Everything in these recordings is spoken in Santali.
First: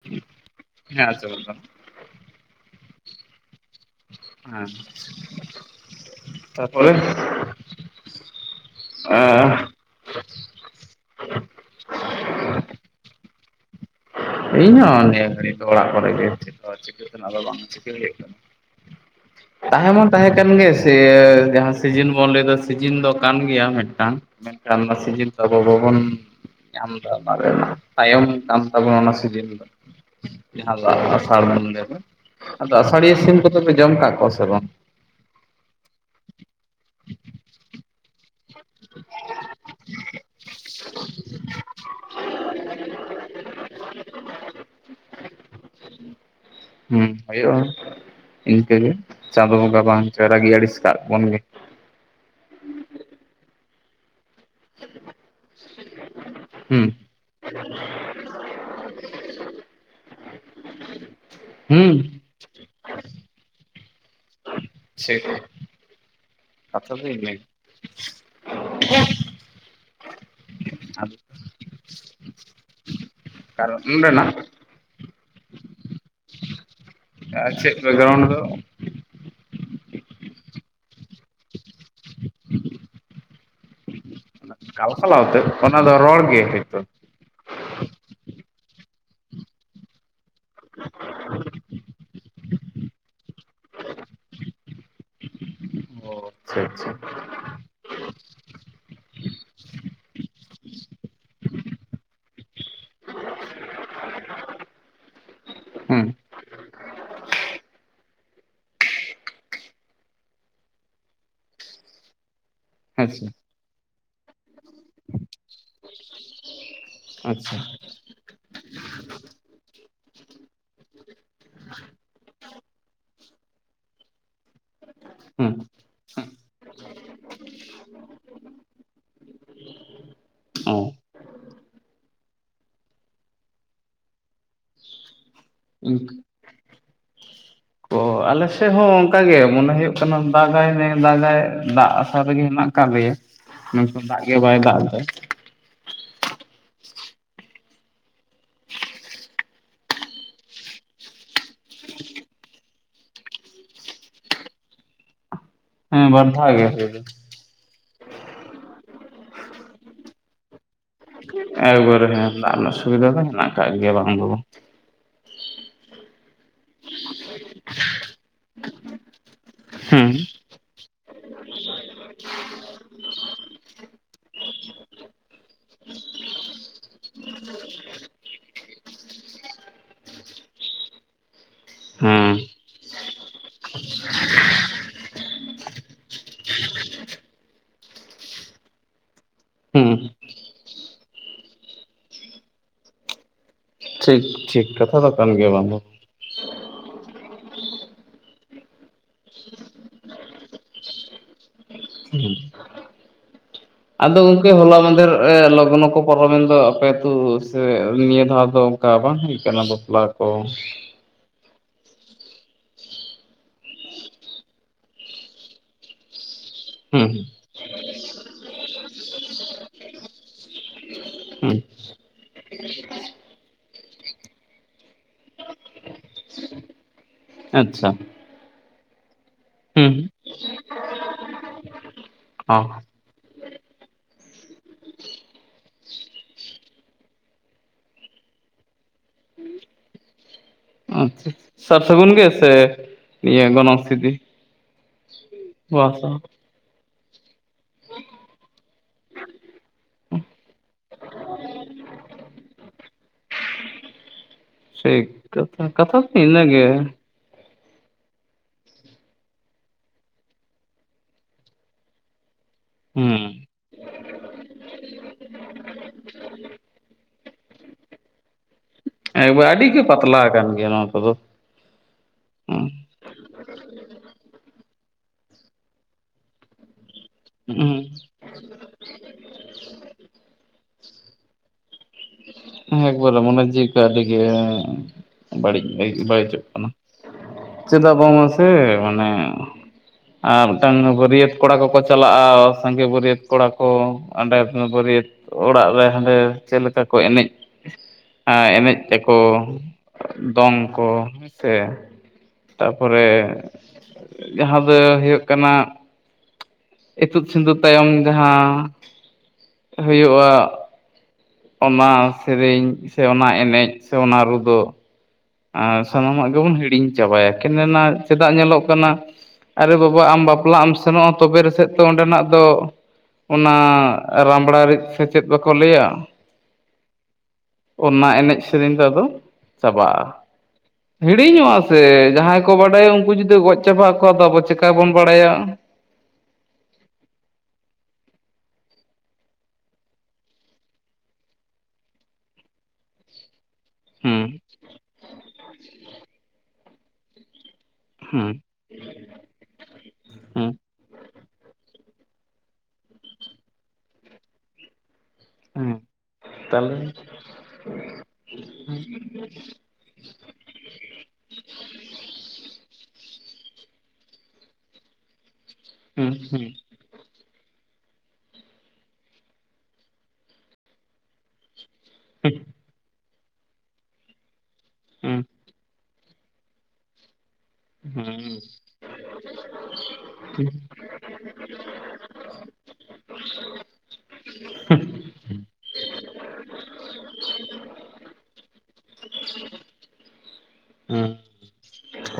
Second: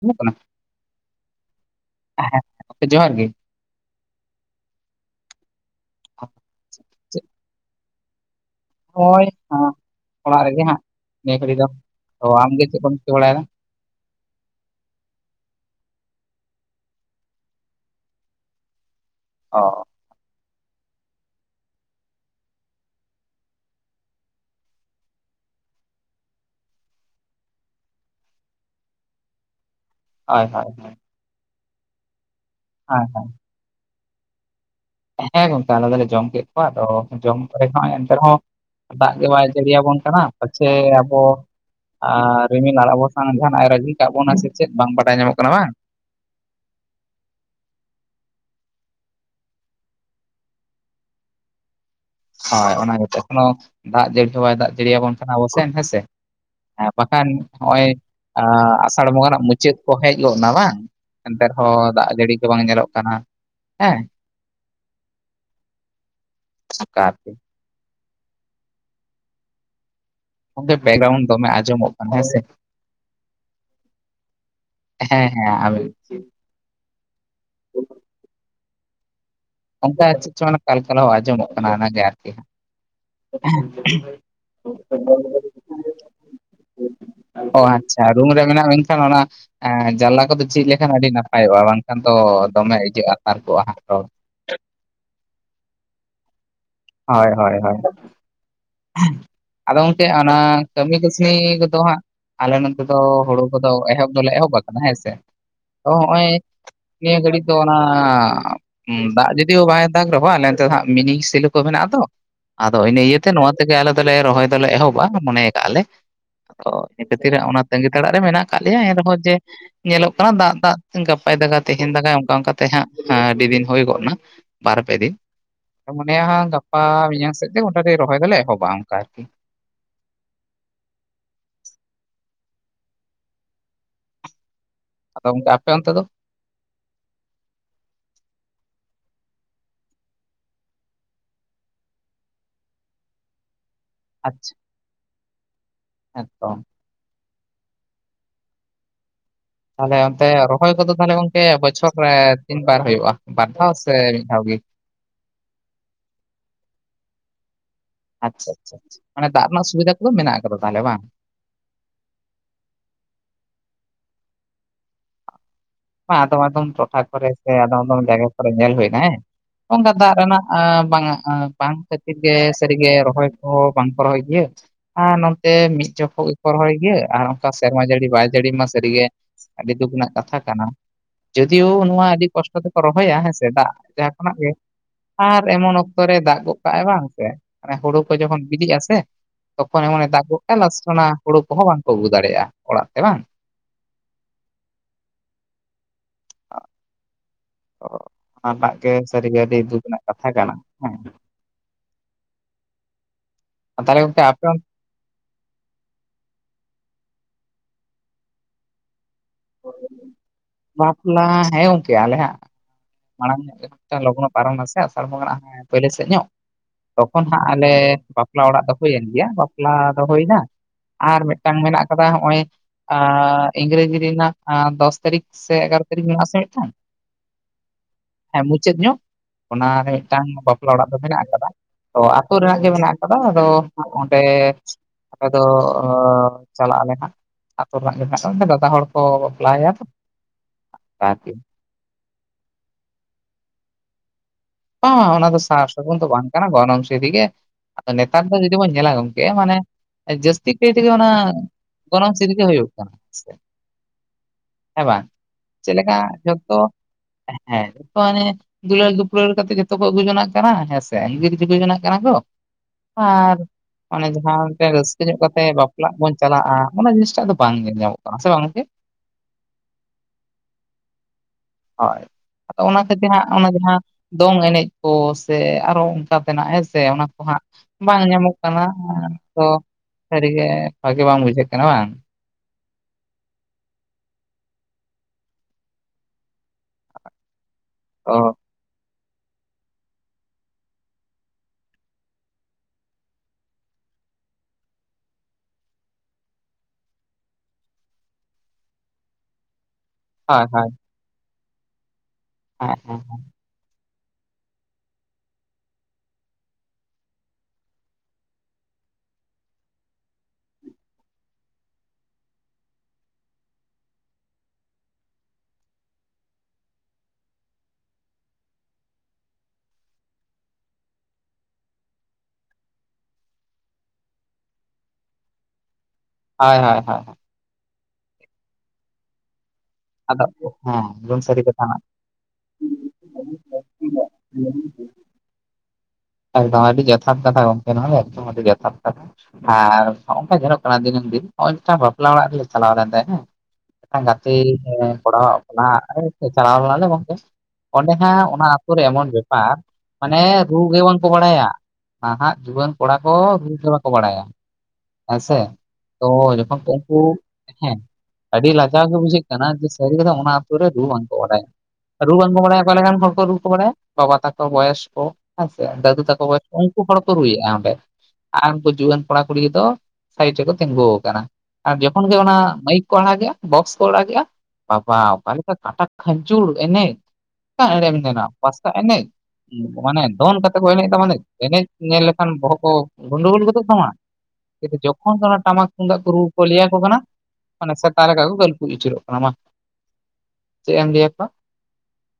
ᱟᱸᱡᱚᱢᱚᱜ ᱠᱟᱱᱟ? ᱦᱮᱸ ᱟᱪᱪᱷᱟ [inaudible] ᱦᱮᱸ ᱜᱚᱝᱠᱮ ᱡᱚᱦᱟᱨ ᱜᱮ᱾ ᱦᱮᱸ ᱛᱟᱯᱚᱨᱮ ᱱᱚᱜᱼᱚᱭ ᱚᱲᱟᱜ ᱨᱮᱜᱮ ᱦᱟᱸᱜ ᱱᱤᱭᱟᱹ ᱜᱟᱹᱲᱤᱡ ᱫᱚ ᱛᱚ ᱟᱢᱜᱮ ᱪᱮᱫ ᱠᱚᱢ ᱪᱤᱠᱟ ᱵᱟᱲᱟᱭᱮᱫᱟ ᱤᱧ ᱦᱚᱸ ᱱᱤᱭᱟᱹ ᱜᱷᱟᱹᱲᱤᱡ ᱫᱚ ᱚᱲᱟᱜ ᱠᱚᱨᱮ ᱜᱮ ᱪᱤᱠᱟᱹᱫᱚ ᱵᱟᱝ ᱪᱤᱠᱟᱹ ᱦᱩᱭᱩᱜ ᱠᱟᱱᱟ ᱚ ᱛᱟᱦᱮᱸ [unintelligible] ᱛᱟᱦᱮᱸ ᱠᱟᱱ ᱜᱮ ᱥᱮ ᱡᱟᱦᱟᱸ ᱥᱤᱡᱤᱱ ᱵᱚᱱ ᱞᱟᱹᱭᱫᱟ ᱥᱤᱡᱤᱱ ᱫᱚ ᱠᱟᱱ ᱜᱮᱭᱟ ᱢᱤᱫᱴᱟᱝ ᱢᱮᱱᱠᱷᱟᱱ ᱚᱱᱟ ᱥᱤᱡᱤᱱ ᱟᱵᱚ ᱵᱟᱵᱚᱱ ᱧᱟᱢ ᱮᱫᱟ ᱚᱱᱟ ᱛᱟᱭᱚᱢ ᱠᱟᱱ ᱛᱟᱵᱚᱱᱟ ᱚᱱᱟ [unintelligible] ᱫᱚ ᱦᱳᱭ ᱦᱳᱭ ᱦᱳᱭ᱾ ᱟᱥᱟᱲ [unintelligible] ᱟᱫᱚ ᱦᱮᱸ ᱟᱥᱟᱲᱤᱭᱟᱹ ᱥᱤᱢ ᱫᱚ ᱫᱚᱯᱮ ᱡᱚᱢ ᱠᱟᱜ ᱠᱚᱣᱟ ᱥᱮ ᱵᱟᱝ ᱦᱮᱸ ᱜᱚᱝᱠᱮ ᱟᱞᱮ ᱫᱚᱞᱮ ᱡᱚᱢ ᱠᱮᱫ ᱠᱚᱣᱟ ᱟᱫᱚ ᱡᱚᱢ ᱯᱚᱨᱮ [inaudible] ᱮᱱᱛᱮ ᱨᱮᱦᱚᱸ ᱫᱟᱜ ᱜᱮ ᱵᱟᱭ ᱡᱟᱹᱲᱤᱭᱟᱵᱚᱱ ᱠᱟᱱᱟ ᱯᱟᱪᱷᱮ ᱟᱵᱚ ᱟᱸ ᱨᱤᱢᱤᱞ ᱟᱵᱚ ᱥᱟᱱ ᱡᱟᱦᱟᱱᱟᱜ ᱮ ᱨᱟᱹᱜᱤ ᱠᱟᱜ ᱵᱚᱱᱟ ᱥᱮ ᱪᱮᱫ ᱵᱟᱝ ᱵᱟᱰᱟᱭ ᱧᱟᱢᱚᱜ ᱠᱟᱱᱟ ᱵᱟᱝ ᱦᱩᱸ ᱦᱩᱭᱩᱜᱼᱟ ᱤᱱᱠᱟᱹ ᱜᱮ ᱪᱟᱸᱫᱚ ᱵᱚᱸᱜᱟ ᱵᱟᱝ ᱪᱚᱭ ᱨᱟ. ᱜᱤ ᱟᱹᱲᱤᱥ ᱠᱟᱜ ᱵᱚᱱᱜᱮ ᱦᱳᱭ ᱚᱱᱟ ᱜᱮᱛᱚ ᱠᱚᱱᱳ ᱫᱟᱜ ᱡᱟᱹᱲᱤ ᱵᱟᱭ ᱫᱟᱜ ᱡᱟᱹᱲᱤ ᱭᱟᱵᱚᱱ ᱠᱟᱱᱟ ᱟᱵ ᱥᱮᱱ ᱦᱮᱸ ᱥᱮ, ᱦᱩᱸ ᱦᱮᱸ ᱵᱟᱠᱷᱟᱱ ᱱᱚᱜᱼᱚᱭ ᱟᱥᱟᱲ ᱵᱚᱸᱜᱟ ᱨᱮᱱᱟᱜ ᱢᱩᱪᱟᱹᱫ ᱠᱚ ᱦᱮᱡ ᱜᱚᱫ ᱱᱟ ᱵᱟᱝ? ᱮᱱᱛᱮ ᱦᱩᱸ ᱨᱮᱦᱚᱸ ᱫᱟᱜ ᱡᱟᱹᱲᱤ ᱜᱮ ᱵᱟᱝ ᱧᱮᱞᱚᱜ ᱠᱟᱱᱟ ᱦᱮᱸ ᱾ ᱴᱷᱤᱠ ᱠᱟᱛᱷᱟ ᱚᱱᱠᱟ ᱫᱚ ᱟᱨᱠᱤ ᱤᱱᱟᱹ ᱜᱮ [unintelligible] ᱜᱚᱝᱠᱮ ᱟᱫᱚ ᱵᱮᱠᱜᱨᱟᱣᱩᱱᱰ ᱫᱚᱢᱮ ᱟᱸᱡᱚᱢᱚᱜ ᱠᱟᱱᱟ ᱦᱮᱸ ᱥᱮ ᱾ [unintelligible] ᱦᱮᱸ ᱦᱮᱸ [unintelligible] ᱟᱨ ᱪᱮᱫ ᱵᱮᱜᱨᱟᱣᱩᱱᱰ ᱫᱚ ᱚᱱᱠᱟ ᱪᱮᱫᱪᱚᱝ ᱠᱟᱞᱠᱟᱞᱣ ᱟᱸᱡᱚᱢᱚᱜ ᱠᱟᱱᱟ ᱚᱱᱟᱜᱮ ᱟᱨᱠᱤ ᱦᱟᱸᱜ ᱾ [inaudible] [unintelligible] ᱠᱟᱞᱠᱟᱞᱟᱣ ᱛᱮ ᱚᱱᱟ ᱫᱚ ᱨᱚᱲ ᱜᱮ [unintelligible] ᱚᱸ ᱟᱪᱪᱷᱟ ᱨᱩᱢ ᱨᱮ ᱢᱮᱱᱟᱜ ᱵᱮᱱ ᱠᱷᱟᱱ ᱚᱱᱟ ᱮᱸ ᱡᱟᱞᱱᱟ ᱠᱚᱫᱚ ᱡᱷᱤᱡᱮ ᱞᱮᱠᱷᱟᱱ ᱟᱹᱰᱤ ᱱᱟᱯᱟᱭᱚᱜᱼᱟ ᱵᱟᱝ ᱠᱷᱟᱱ ᱫᱚ ᱫᱚᱢᱮ ᱤᱡᱟᱹᱜᱼᱟ ᱛᱟᱨ ᱠᱚᱜᱼᱟ ᱾ ᱟᱪᱪᱷᱟ ᱟᱪᱪᱷᱟ ᱦᱳᱭ ᱦᱳᱭ ᱦᱳᱭ ᱟᱫᱚ ᱜᱚᱝᱠᱮ ᱚᱱᱟ ᱠᱟᱹᱢᱤ ᱠᱟᱹᱥᱱᱤ ᱠᱚᱫᱚ ᱦᱟᱸᱜ ᱟᱞᱮ ᱱᱚᱛᱮ ᱫᱚ ᱦᱩᱲᱩ ᱠᱚᱫᱚ ᱮᱦᱚᱵ ᱫᱚᱞᱮ ᱮᱦᱚᱵ ᱟᱠᱟᱱᱟ ᱦᱮᱸ ᱥᱮ ᱛᱚ ᱦᱮᱸ ᱦᱚᱜᱼᱚᱭ ᱱᱤᱭᱟᱹ ᱜᱷᱟᱹᱲᱤᱡ ᱫᱚ ᱚᱱᱟ ᱫᱟᱜ ᱡᱩᱫᱤ ᱵᱟᱭ ᱫᱟᱜ ᱨᱮᱦᱚᱸ ᱟᱞᱮ ᱚᱱᱛᱮ ᱫᱚ ᱦᱟᱜ ᱢᱤᱱᱤ ᱥᱤᱞᱚ ᱢᱮᱱᱟᱜᱼᱟ ᱛᱚ ᱟᱫᱚ ᱤᱱᱟᱹ ᱟᱪᱪᱷᱟ ᱤᱭᱟᱹᱛᱮ ᱱᱚᱣᱟ ᱛᱮᱜᱮ ᱟᱞᱮ ᱫᱚᱞᱮ ᱨᱚᱦᱚᱭ ᱫᱚᱞᱮ ᱮᱦᱚᱵ ᱵᱟ ᱢᱚᱱᱮ ᱠᱟᱜᱼᱟ ᱞᱮ ᱟᱫᱚ ᱤᱱᱟ ᱠᱷᱟᱹᱛᱤᱨ ᱟᱪᱪᱷᱟ ᱚᱱᱟ ᱛᱟᱹᱜᱤ ᱛᱟᱲᱟᱜ ᱨᱮ ᱢᱮᱱᱟᱜ ᱟᱠᱟᱫ ᱞᱮᱭᱟ ᱮᱱᱨᱮᱦᱚᱸ ᱡᱮ ᱧᱮᱞᱚᱜ ᱠᱟᱱᱟ ᱫᱟᱜ ᱫᱟᱜ ᱜᱟᱯᱟᱭ ᱫᱟᱜᱟᱭ ᱛᱮᱦᱮᱧ ᱫᱟᱜᱟᱭ ᱚᱱᱠᱟ ᱚᱱᱠᱟ ᱛᱮ ᱦᱟᱸᱜ ᱟᱹᱰᱤ ᱫᱤᱱ ᱦᱩᱭ ᱜᱚᱫ ᱱᱟ, ᱵᱟᱨ ᱯᱮ ᱫᱤᱱ ᱦᱮᱸ ᱢᱚᱱᱮᱭᱟ ᱜᱟᱯᱟ ᱢᱮᱭᱟᱝ ᱥᱮᱫ ᱜᱮ ᱢᱚᱴᱟᱢᱩᱴᱤ ᱨᱚᱦᱚᱭ ᱫᱚᱞᱮ ᱮᱦᱚᱵᱟ ᱚᱱᱠᱟ ᱟᱨᱠᱤ ᱾ ᱚ ᱟᱫᱚ ᱚᱱᱠᱟ ᱟᱯᱮ ᱚᱱᱛᱮ ᱫᱚ? [inaudible] ᱚᱸ ᱟᱞᱮ ᱥᱮᱫ ᱦᱚᱸ ᱚᱱᱠᱟ ᱜᱮ ᱢᱚᱱᱮ ᱦᱩᱭᱩᱜ ᱠᱟᱱᱟ ᱫᱟᱜᱟᱭ ᱱᱮ ᱫᱟᱜᱟᱭ ᱫᱟᱜ ᱟᱥᱟ ᱨᱮᱜᱮ ᱦᱮᱱᱟᱜ ᱟᱠᱟᱫ ᱞᱮᱭᱟ ᱾ ᱱᱚᱛᱮ ᱫᱟᱜ ᱜᱮ ᱵᱟᱭ ᱫᱟᱜ ᱮᱫᱟᱭ ᱾ ᱦᱮᱛᱚ, ᱛᱟᱦᱚᱞᱮ ᱚᱱᱛᱮ ᱨᱚᱦᱚᱭ ᱠᱚᱫᱚ ᱛᱟᱦᱚᱞᱮ ᱜᱚᱝᱠᱮ ᱵᱚᱪᱷᱚᱨ ᱨᱮ ᱛᱤᱱ ᱵᱟᱨ ᱦᱩᱭᱩᱜᱼᱟ ᱵᱟᱨ ᱫᱷᱟᱣ ᱥᱮ ᱢᱤᱫ ᱫᱷᱟᱣ ᱜᱮ? ᱦᱮᱸ ᱵᱟᱨ ᱫᱷᱟᱣ ᱜᱮ [unintelligible] ᱟᱪᱪᱷᱟ ᱟᱪᱪᱷᱟ ᱟᱪᱪᱷᱟ ᱢᱟᱱᱮ ᱫᱟᱜ ᱨᱮᱱᱟᱜ ᱥᱩᱵᱤᱫᱷᱟ ᱠᱚᱫᱚ ᱢᱮᱱᱟᱜ ᱟᱠᱟᱫᱟ ᱛᱟᱦᱚᱞᱮ ᱵᱟᱝ? ᱮᱠᱵᱟᱨᱮ ᱦᱮᱸ ᱫᱟᱜ ᱨᱮᱱᱟᱜ ᱥᱩᱵᱤᱫᱷᱟ ᱫᱚ ᱢᱮᱱᱟᱜ ᱟᱠᱟᱜ ᱜᱮᱭᱟ ᱵᱟᱝ ᱵᱟᱝ ᱾ ᱟᱫᱚᱢ ᱟᱫᱚᱢ ᱴᱚᱴᱷᱟ ᱠᱚᱨᱮ ᱥᱮ ᱟᱫᱚᱢ ᱟᱫᱚᱢ ᱡᱟᱭᱜᱟ ᱠᱚᱨᱮ ᱧᱮᱞ ᱦᱩᱭᱱᱟ ᱦᱮᱸ ᱚᱱᱠᱟ ᱦᱮᱸ ᱫᱟᱜ ᱨᱮᱱᱟᱜ ᱟᱸ ᱵᱟᱝᱼᱟ ᱵᱟᱝ ᱠᱷᱟᱹᱛᱤᱨ ᱜᱮ ᱥᱟᱹᱨᱤ ᱜᱮ ᱨᱚᱦᱚᱭ ᱠᱚᱦᱚᱸ ᱵᱟᱝ ᱠᱚ ᱨᱚᱦᱚᱭ ᱜᱮᱭᱟᱹ ᱟᱨ ᱱᱚᱛᱮ ᱢᱤᱫ ᱡᱚᱠᱷᱚᱡ ᱜᱮᱠᱚ ᱨᱚᱦᱚᱭ ᱜᱮᱭᱟᱹ ᱟᱨ ᱚᱱᱠᱟ ᱥᱮᱨᱢᱟ ᱡᱟᱹᱲᱤ ᱵᱟᱭ ᱡᱟᱹᱲᱤ ᱢᱟ ᱥᱟᱹᱨᱤ ᱜᱮ ᱟᱹᱰᱤ ᱫᱩᱠ ᱨᱮᱱᱟᱜ ᱠᱟᱛᱷᱟ ᱠᱟᱱᱟ ᱾ ᱡᱚᱫᱤᱭᱳ ᱱᱚᱣᱟ ᱟᱹᱰᱤ ᱦᱮᱸ ᱠᱚᱥᱴᱚ ᱛᱮᱠᱚ ᱨᱚᱦᱚᱭᱟ ᱦᱮᱸᱥᱮ ᱫᱟᱜ ᱡᱟᱦᱟᱸ ᱠᱷᱚᱱᱟᱜ ᱜᱮ, ᱟᱨ ᱮᱢᱚᱱ ᱚᱠᱛᱚ ᱨᱮ ᱫᱟᱜ ᱜᱚᱫ ᱠᱟᱜᱼᱟᱭ ᱵᱟᱝ ᱥᱮ ᱢᱟᱱᱮ ᱦᱩᱲᱩ ᱠᱚ ᱡᱚᱠᱷᱚᱱ ᱵᱤᱞᱤᱜ-ᱟ ᱥᱮ ᱾ ᱛᱚᱠᱷᱚᱱ ᱦᱮᱸ ᱮᱢᱚᱱᱮ ᱫᱟᱜ ᱜᱚᱜᱼᱟ ᱞᱟᱥ ᱨᱮ ᱚᱱᱟ ᱦᱩᱲᱩ ᱠᱚᱦᱚᱸ ᱵᱟᱝ ᱠᱚ ᱟᱹᱜᱩ ᱫᱟᱲᱮᱭᱟᱜᱼᱟ ᱚᱲᱟᱜ ᱛᱮ ᱵᱟᱝ? ᱴᱷᱤᱠ ᱴᱷᱤᱠ ᱠᱟᱛᱷᱟ ᱫᱚ ᱠᱟᱱ ᱜᱮᱭᱟ ᱵᱟᱝ ᱫᱚ [inaudible] ᱚᱱᱟ ᱴᱟᱜ ᱜᱮ ᱥᱟᱹᱨᱤ ᱜᱮ ᱟᱹᱰᱤ ᱫᱩᱠ ᱨᱮᱱᱟᱜ ᱠᱟᱛᱷᱟ ᱠᱟᱱᱟ ᱦᱮᱸ ᱦᱮᱸ ᱛᱟᱦᱚᱞᱮ ᱟᱫᱚ ᱟᱯᱮ ᱜᱚᱝᱠᱮ ᱚᱱᱛᱮ ᱦᱚᱞᱟ ᱢᱟᱫᱷᱮᱨ ᱞᱚᱜᱽᱱᱚ ᱯᱚᱞᱚᱢᱮᱱ ᱫᱚ ᱟᱯᱮ ᱟᱹᱛᱩ ᱥᱮ ᱱᱤᱭᱟᱹ ᱫᱷᱟᱣ ᱫᱚ ᱚᱱᱠᱟ ᱵᱟᱝ ᱵᱟᱯᱞᱟ ᱠᱚ ᱦᱮᱸ ᱜᱚᱝᱠᱮ ᱟᱞᱮ ᱦᱟᱜ ᱢᱟᱲᱟᱝ ᱧᱚᱜ ᱢᱤᱫ ᱴᱟᱝ ᱞᱚᱜᱱᱚ ᱯᱟᱨᱚᱢ ᱱᱟᱥᱮ ᱟᱥᱟᱲ ᱵᱚᱸᱜᱟ ᱱᱟᱜ ᱯᱳᱭᱞᱳ ᱥᱮᱫ ᱧᱚᱜ ᱛᱚᱠᱷᱚᱱ ᱦᱩᱸ ᱦᱟᱸᱜ ᱟᱞᱮ ᱵᱟᱯᱞᱟ ᱚᱲᱟᱜ ᱫᱚ ᱦᱩᱭᱮᱱ ᱜᱮᱭᱟ ᱵᱟᱯᱞᱟ ᱫᱚ ᱦᱩᱭᱱᱟ, ᱟᱨ ᱦᱩᱸ ᱢᱤᱫᱴᱟᱝ ᱢᱮᱱᱟᱜ ᱟᱠᱟᱫᱟ ᱦᱚᱜ-ᱚᱭ ᱟᱻ ᱤᱝᱨᱮᱡᱤ ᱨᱮᱱᱟᱜ ᱫᱚᱥ ᱛᱟᱨᱤᱠᱷ ᱥᱮ ᱮᱜᱟᱨᱚ ᱛᱟᱹᱨᱤᱠᱷ ᱢᱮᱱᱟᱜ ᱟᱥᱮ ᱢᱤᱫᱴᱟᱝ ᱾ ᱟᱪᱪᱷᱟ, ᱦᱮᱸ ᱢᱩᱪᱟᱹᱫ ᱧᱚᱜ ᱚᱱᱟᱨᱮ ᱦᱩᱸ ᱢᱤᱫᱴᱟᱝ ᱵᱟᱯᱞᱟ ᱚᱲᱟᱜ ᱫᱚ ᱢᱮᱱᱟᱜ ᱟᱠᱟᱫᱟ ᱛᱚ ᱟᱛᱳ ᱚ ᱨᱮᱱᱟᱜ ᱜᱮ ᱢᱮᱱᱟᱜ ᱟᱠᱟ ᱟᱫᱚ ᱚᱸᱰᱮ ᱟᱞᱮ ᱫᱚ ᱪᱟᱞᱟᱜ ᱟᱞᱮ ᱦᱟᱸᱜ ᱾ ᱟᱛᱳ ᱨᱮᱱᱟᱜ ᱜᱮ ᱫᱟᱫᱟ ᱦᱚᱲ ᱠᱚ ᱵᱟᱯᱞᱟ ᱟᱭᱟ ᱾ ᱟᱪᱪᱷᱟ ᱥᱟᱨ ᱥᱟᱹᱜᱩᱱ ᱜᱮ ᱥᱮ ᱤᱭᱟᱹ ᱜᱚᱱᱚᱥᱝᱥ ᱛᱷᱤᱛᱤ ᱵᱟᱝ ᱚᱱᱟ ᱫᱚ ᱥᱟᱨ ᱥᱟᱹᱜᱩᱱ ᱫᱚ ᱵᱟᱝ ᱠᱟᱱᱟ ᱜᱚᱱᱚᱝ ᱥᱤᱫᱷᱤᱜᱮ ᱟᱫᱚ ᱱᱮᱛᱟᱨ ᱫᱚ ᱡᱩᱫᱤ ᱵᱚᱱ ᱧᱮᱞᱟ ᱜᱚᱝᱠᱮ ᱢᱟᱱᱮ ᱡᱟᱹᱥᱛᱤ ᱠᱟᱭ ᱛᱮᱜᱮ ᱚᱱᱟ ᱜᱚᱱᱚᱝ ᱥᱤᱫᱷᱤ ᱜᱮ ᱦᱩᱭᱩᱜ ᱠᱟᱱᱟ ᱦᱮᱸ ᱵᱟᱝ ᱴᱷᱤᱠ ᱠᱟᱛᱷᱟ ᱪᱮᱫ ᱞᱮᱠᱟ ᱠᱟᱛᱷᱟ ᱫᱚ ᱡᱷᱚᱛᱚ ᱤᱱᱟᱹᱜᱮ ᱦᱮᱸ ᱢᱟᱱᱮ ᱢᱟ. ᱫᱩᱞᱟ. ᱬ ᱫᱩᱯᱰᱟᱣ ᱫᱩᱞᱟᱹᱲ ᱠᱟᱛᱮᱜ ᱡᱷᱚᱛᱚ ᱠᱚ ᱟᱹᱜᱩ ᱡᱚᱱᱟᱜ ᱠᱟᱱᱟ ᱦᱮᱸ ᱥᱮ ᱟᱸᱱᱴᱜᱤᱨ ᱡᱚᱱᱟᱜ ᱠᱟᱱᱟ ᱠᱚ ᱟᱨ ᱦᱩᱸ ᱚᱱᱮ ᱡᱟᱦᱟᱸ ᱢᱤᱫᱴᱮᱱ ᱨᱟᱹᱥᱠᱟᱹ ᱧᱚᱜ ᱠᱟᱛᱮ ᱵᱟᱯᱞᱟᱜ ᱵᱚᱱ ᱪᱟᱞᱟᱜ-ᱟ ᱚᱱᱟ ᱡᱤᱱᱤᱥᱴᱟᱜ ᱫᱚ ᱵᱟᱝ ᱧᱮᱞ ᱧᱟᱢᱚᱜ-ᱟ ᱟᱥᱚᱜ-ᱟ ᱜᱚᱝᱠᱮ ᱦᱷᱦᱹᱰᱤᱜᱮ ᱯᱟᱛᱞᱟ ᱟᱠᱟᱱ ᱜᱮᱭᱟ ᱱᱚᱣᱟ ᱠᱚ ᱫᱚ ᱦᱳᱭ ᱚᱱᱟ ᱦᱟᱜ ᱚᱱᱟ ᱡᱟᱦᱟᱸ ᱫᱚᱝ ᱮᱱᱮᱡ ᱠᱚ ᱥᱮ ᱟᱨᱚ ᱚᱱᱠᱟ ᱛᱮᱱᱟᱜ ᱦᱮᱸ ᱥᱮᱴ ᱚᱱᱟ ᱠᱚᱦᱟᱸᱜ ᱵᱟᱝ ᱧᱟᱢᱚᱜ ᱠᱟᱱᱟ ᱛᱚ ᱥᱟᱹᱨᱤᱜᱮ ᱵᱷᱟᱜᱤ ᱵᱟᱝ ᱵᱩᱡᱷᱟᱹᱜ ᱠᱟᱱᱟ ᱵᱟᱝ ᱮᱠᱵᱟᱨᱮ ᱢᱚᱱᱮ ᱡᱤᱣᱤ ᱠᱚ ᱟᱹᱰᱤ ᱜᱮ ᱵᱟᱹᱲᱤᱡ ᱵᱟᱹᱲᱤᱡᱚᱜᱟ ᱠᱟᱱᱟ ᱪᱮᱫᱟᱜ ᱚ ᱵᱟᱝᱟᱥᱮ ᱢᱟᱱᱮ ᱟᱨ ᱢᱤᱫᱴᱟᱝ ᱵᱟᱹᱨᱭᱟᱹᱛ ᱠᱚᱲᱟ ᱠᱚᱠᱚ ᱪᱟᱞᱟᱜ-ᱟ ᱥᱟᱸᱜᱮ ᱵᱟᱹᱨᱭᱟᱹᱛ ᱠᱚᱲᱟ ᱠᱚ ᱚᱸᱰᱮ ᱵᱟᱹᱨᱭᱟᱹᱛ ᱚᱲᱟᱜ ᱨᱮ ᱦᱟᱸᱰᱮ ᱪᱮᱫ ᱞᱮᱠᱟ ᱠᱚ ᱮᱱᱮᱡ ᱮᱱᱮᱡ ᱛᱟᱠᱚ ᱦᱳᱭ ᱫᱚᱝ ᱦᱳᱭ ᱠᱚ ᱦᱮᱸ ᱥᱮ ᱦᱮᱸ ᱦᱮᱸ ᱛᱟᱯᱚᱨᱮ ᱡᱟᱦᱟᱸ ᱫᱚ ᱦᱩᱭᱩᱜ ᱠᱟᱱᱟ ᱤᱛᱩᱫ ᱥᱤᱸᱫᱩᱨ ᱛᱟᱭᱚᱢ ᱡᱟᱦᱟᱸ ᱦᱩᱭᱩᱜ-ᱟ ᱚᱱᱟ ᱥᱮᱨᱮᱧ ᱥᱮ ᱚᱱᱟ ᱮᱱᱮᱡ ᱥᱮ ᱚᱱᱟ ᱨᱩᱫᱚ ᱟᱨ ᱥᱟᱱᱟᱢᱟᱜ ᱜᱮᱵᱚᱱ ᱦᱤᱲᱤᱧ ᱪᱟᱵᱟᱭᱟ ᱠᱮᱱ ᱪᱮᱫᱟᱜ ᱧᱮᱞᱚᱜ ᱠᱟᱱᱟ ᱟᱨᱮ ᱵᱟᱵᱟ ᱟᱢ ᱵᱟᱯᱞᱟᱜ ᱮᱢ ᱥᱮᱱᱚᱜ-ᱟ ᱛᱚᱵᱮ ᱨᱮᱥᱮᱫ ᱛᱚ ᱚᱸᱰᱮ ᱱᱟᱜ ᱫᱚ ᱚᱱᱟ ᱨᱟᱢᱲᱟ ᱨᱤᱡ ᱥᱮᱪᱮᱫ ᱵᱟᱠᱚ ᱞᱟᱹᱭᱟ ᱦᱟᱭ ᱦᱟᱭ ᱦᱳᱭ ᱚᱱᱟ ᱮᱱᱮᱡ ᱥᱮᱨᱮᱧ ᱨᱮ ᱟᱫᱚ ᱪᱟᱵᱟᱜ-ᱟ ᱟᱫᱚ ᱦᱮᱸ ᱮᱠᱫᱚᱢ ᱥᱟᱹᱨᱤ ᱦᱤᱲᱤᱧᱚᱜ-ᱟ ᱠᱟᱛᱷᱟ ᱥᱮ ᱱᱟᱜ ᱡᱟᱦᱟᱸᱭ ᱠᱚ ᱵᱟᱰᱟᱭᱟ ᱩᱱᱠᱩ ᱡᱩᱫᱤ ᱜᱚᱡ ᱪᱟᱵᱟᱟᱜ ᱠᱚᱣᱟ ᱟᱵᱚ ᱪᱤᱠᱟᱹ ᱵᱚᱱ ᱵᱟᱲᱟᱭᱟ ᱮᱠᱫᱚᱢ ᱟᱹᱰᱤ ᱡᱚᱛᱷᱟᱛ ᱜᱚᱢᱠᱮ ᱱᱚᱣᱟ ᱫᱚ ᱮᱫᱚᱢ ᱟᱹᱰᱤ ᱡᱚᱛᱷᱟᱛ ᱠᱟᱛᱷᱟ ᱟᱨᱠᱟ ᱡᱮᱞᱚᱜ ᱠᱟᱱᱟ ᱫᱤᱱᱟᱹᱢ ᱫᱤᱱ ᱱᱚᱜ-ᱚᱭ ᱢᱤᱫᱴᱟᱝ ᱵᱟᱯᱞᱟ ᱚᱲᱟᱜ ᱨᱮᱞᱮ ᱪᱟᱞᱟᱣ ᱞᱮᱱ ᱛᱟᱦᱮᱸ ᱢᱤᱫᱴᱟᱝ ᱜᱟᱛᱮ ᱦᱩᱸ ᱠᱚᱲᱟᱣᱟᱜ ᱠᱟᱱᱟ ᱪᱟᱞᱟᱣ ᱞᱮᱱᱟ ᱞᱮ ᱜᱚᱝᱠᱮ ᱚᱸᱰᱮ ᱦᱟᱸᱜ ᱦᱩᱸ ᱚᱱᱟ ᱮᱢᱚᱱ ᱵᱮᱯᱟᱨ ᱢᱟᱱᱮ ᱦᱩᱸ ᱨᱩᱜᱽ ᱮᱢᱚᱱ ᱵᱟᱲᱟᱭᱟ ᱱᱟᱦᱟᱜ ᱡᱩᱣᱟᱹᱱ ᱠᱚᱲᱟ ᱠᱚ ᱨᱩᱡᱽ ᱜᱮ ᱵᱟᱠᱚ ᱵᱟᱲᱟᱭᱟ ᱦᱮᱸᱥᱮ ᱦᱩᱸ ᱛᱚ ᱡᱚᱠᱷᱚᱱ ᱛᱟᱦᱚᱞᱮ ᱩᱱᱠᱩ ᱦᱮᱸ ᱟᱹᱰᱤ ᱞᱟᱡᱟᱣ ᱜᱮ ᱵᱩᱡᱷᱟᱹᱜ ᱠᱟᱱᱟ ᱥᱟᱹᱨᱤ ᱠᱟᱛᱷᱟ ᱚᱱᱟ ᱟᱹᱛᱩ ᱨᱮ ᱨᱩ ᱵᱟᱝᱠᱚ ᱵᱟᱲᱟᱭᱟ ᱨᱩ ᱵᱟᱝᱠᱚ ᱵᱟᱲᱟᱭᱟ ᱚᱠᱟ ᱞᱮᱠᱟᱱ ᱦᱚᱲ ᱠᱚ ᱨᱩ ᱠᱚ ᱵᱟᱲᱟᱭᱟ ᱵᱟᱵᱟ ᱛᱟᱠᱚ ᱵᱚᱭᱮᱥᱠᱚ ᱠᱚ ᱦᱮᱸᱥᱮ ᱫᱟᱫᱩ ᱦᱩᱸ ᱛᱟᱠᱚ ᱵᱚᱭᱮᱥ ᱦᱩᱸ ᱠᱚ ᱩᱱᱠᱩ ᱦᱚᱲ ᱠᱚ ᱨᱩᱭᱮᱫ-ᱟ ᱚᱸᱰᱮ ᱟᱨ ᱩᱱᱠᱩ ᱡᱩᱣᱟᱹᱱ ᱠᱚᱲᱟ ᱠᱩᱲᱤ ᱫᱚ ᱥᱟᱭᱤᱰ ᱨᱮᱠᱚ ᱛᱤᱸᱜᱩ ᱟᱠᱟᱱᱟ ᱟᱨ ᱡᱚᱠᱷᱚᱱ ᱜᱮ ᱚᱱᱟ ᱢᱟᱹᱭᱤᱠ ᱠᱚ ᱟᱲᱟᱜ ᱜᱮᱜ-ᱟ ᱵᱚᱠᱥ ᱠᱚ ᱚᱲᱟᱜ ᱜᱮᱭᱟ ᱵᱟᱵᱟ ᱦᱩᱸ ᱚᱠᱟ ᱞᱮᱠᱟ ᱠᱟᱴᱟ ᱠᱷᱟᱸᱡᱩᱨ ᱮᱱᱮᱡ ᱚᱡᱟᱜ ᱮᱱᱮᱡ ᱮᱢ ᱢᱮᱱᱟ ᱦᱩᱸ ᱯᱟᱥᱠᱟ ᱮᱱᱮᱡ ᱢᱟᱱᱮ ᱫᱚᱱ ᱠᱟᱛᱮ [unintelligible] ᱢᱟᱱᱮ ᱮᱱᱮᱡ ᱧᱮᱞ ᱞᱮᱠᱷᱟᱱ ᱵᱚᱦᱚ ᱠᱚ ᱜᱩᱹᱰᱳᱜᱳᱞ ᱜᱚᱫᱚᱜ ᱛᱟᱢᱟ ᱡᱚᱠᱷᱚᱱ ᱫᱚ ᱚᱱᱟ ᱴᱟᱢᱟᱠ ᱛᱩᱢᱫᱟᱜ ᱠᱚ ᱨᱩ ᱠᱚ ᱞᱟᱹᱭᱟᱠᱚ ᱠᱟᱱᱟ ᱢᱟᱱᱮ ᱥᱮᱛᱟ ᱞᱮᱠᱟ ᱜᱟᱞᱯᱩᱡ ᱟᱹᱪᱩᱨᱚᱜ ᱠᱟᱱᱟ ᱢᱟ ᱪᱮᱫ ᱮᱢ ᱞᱟᱹᱭ ᱦᱩᱸ ᱟᱠᱚᱣᱟ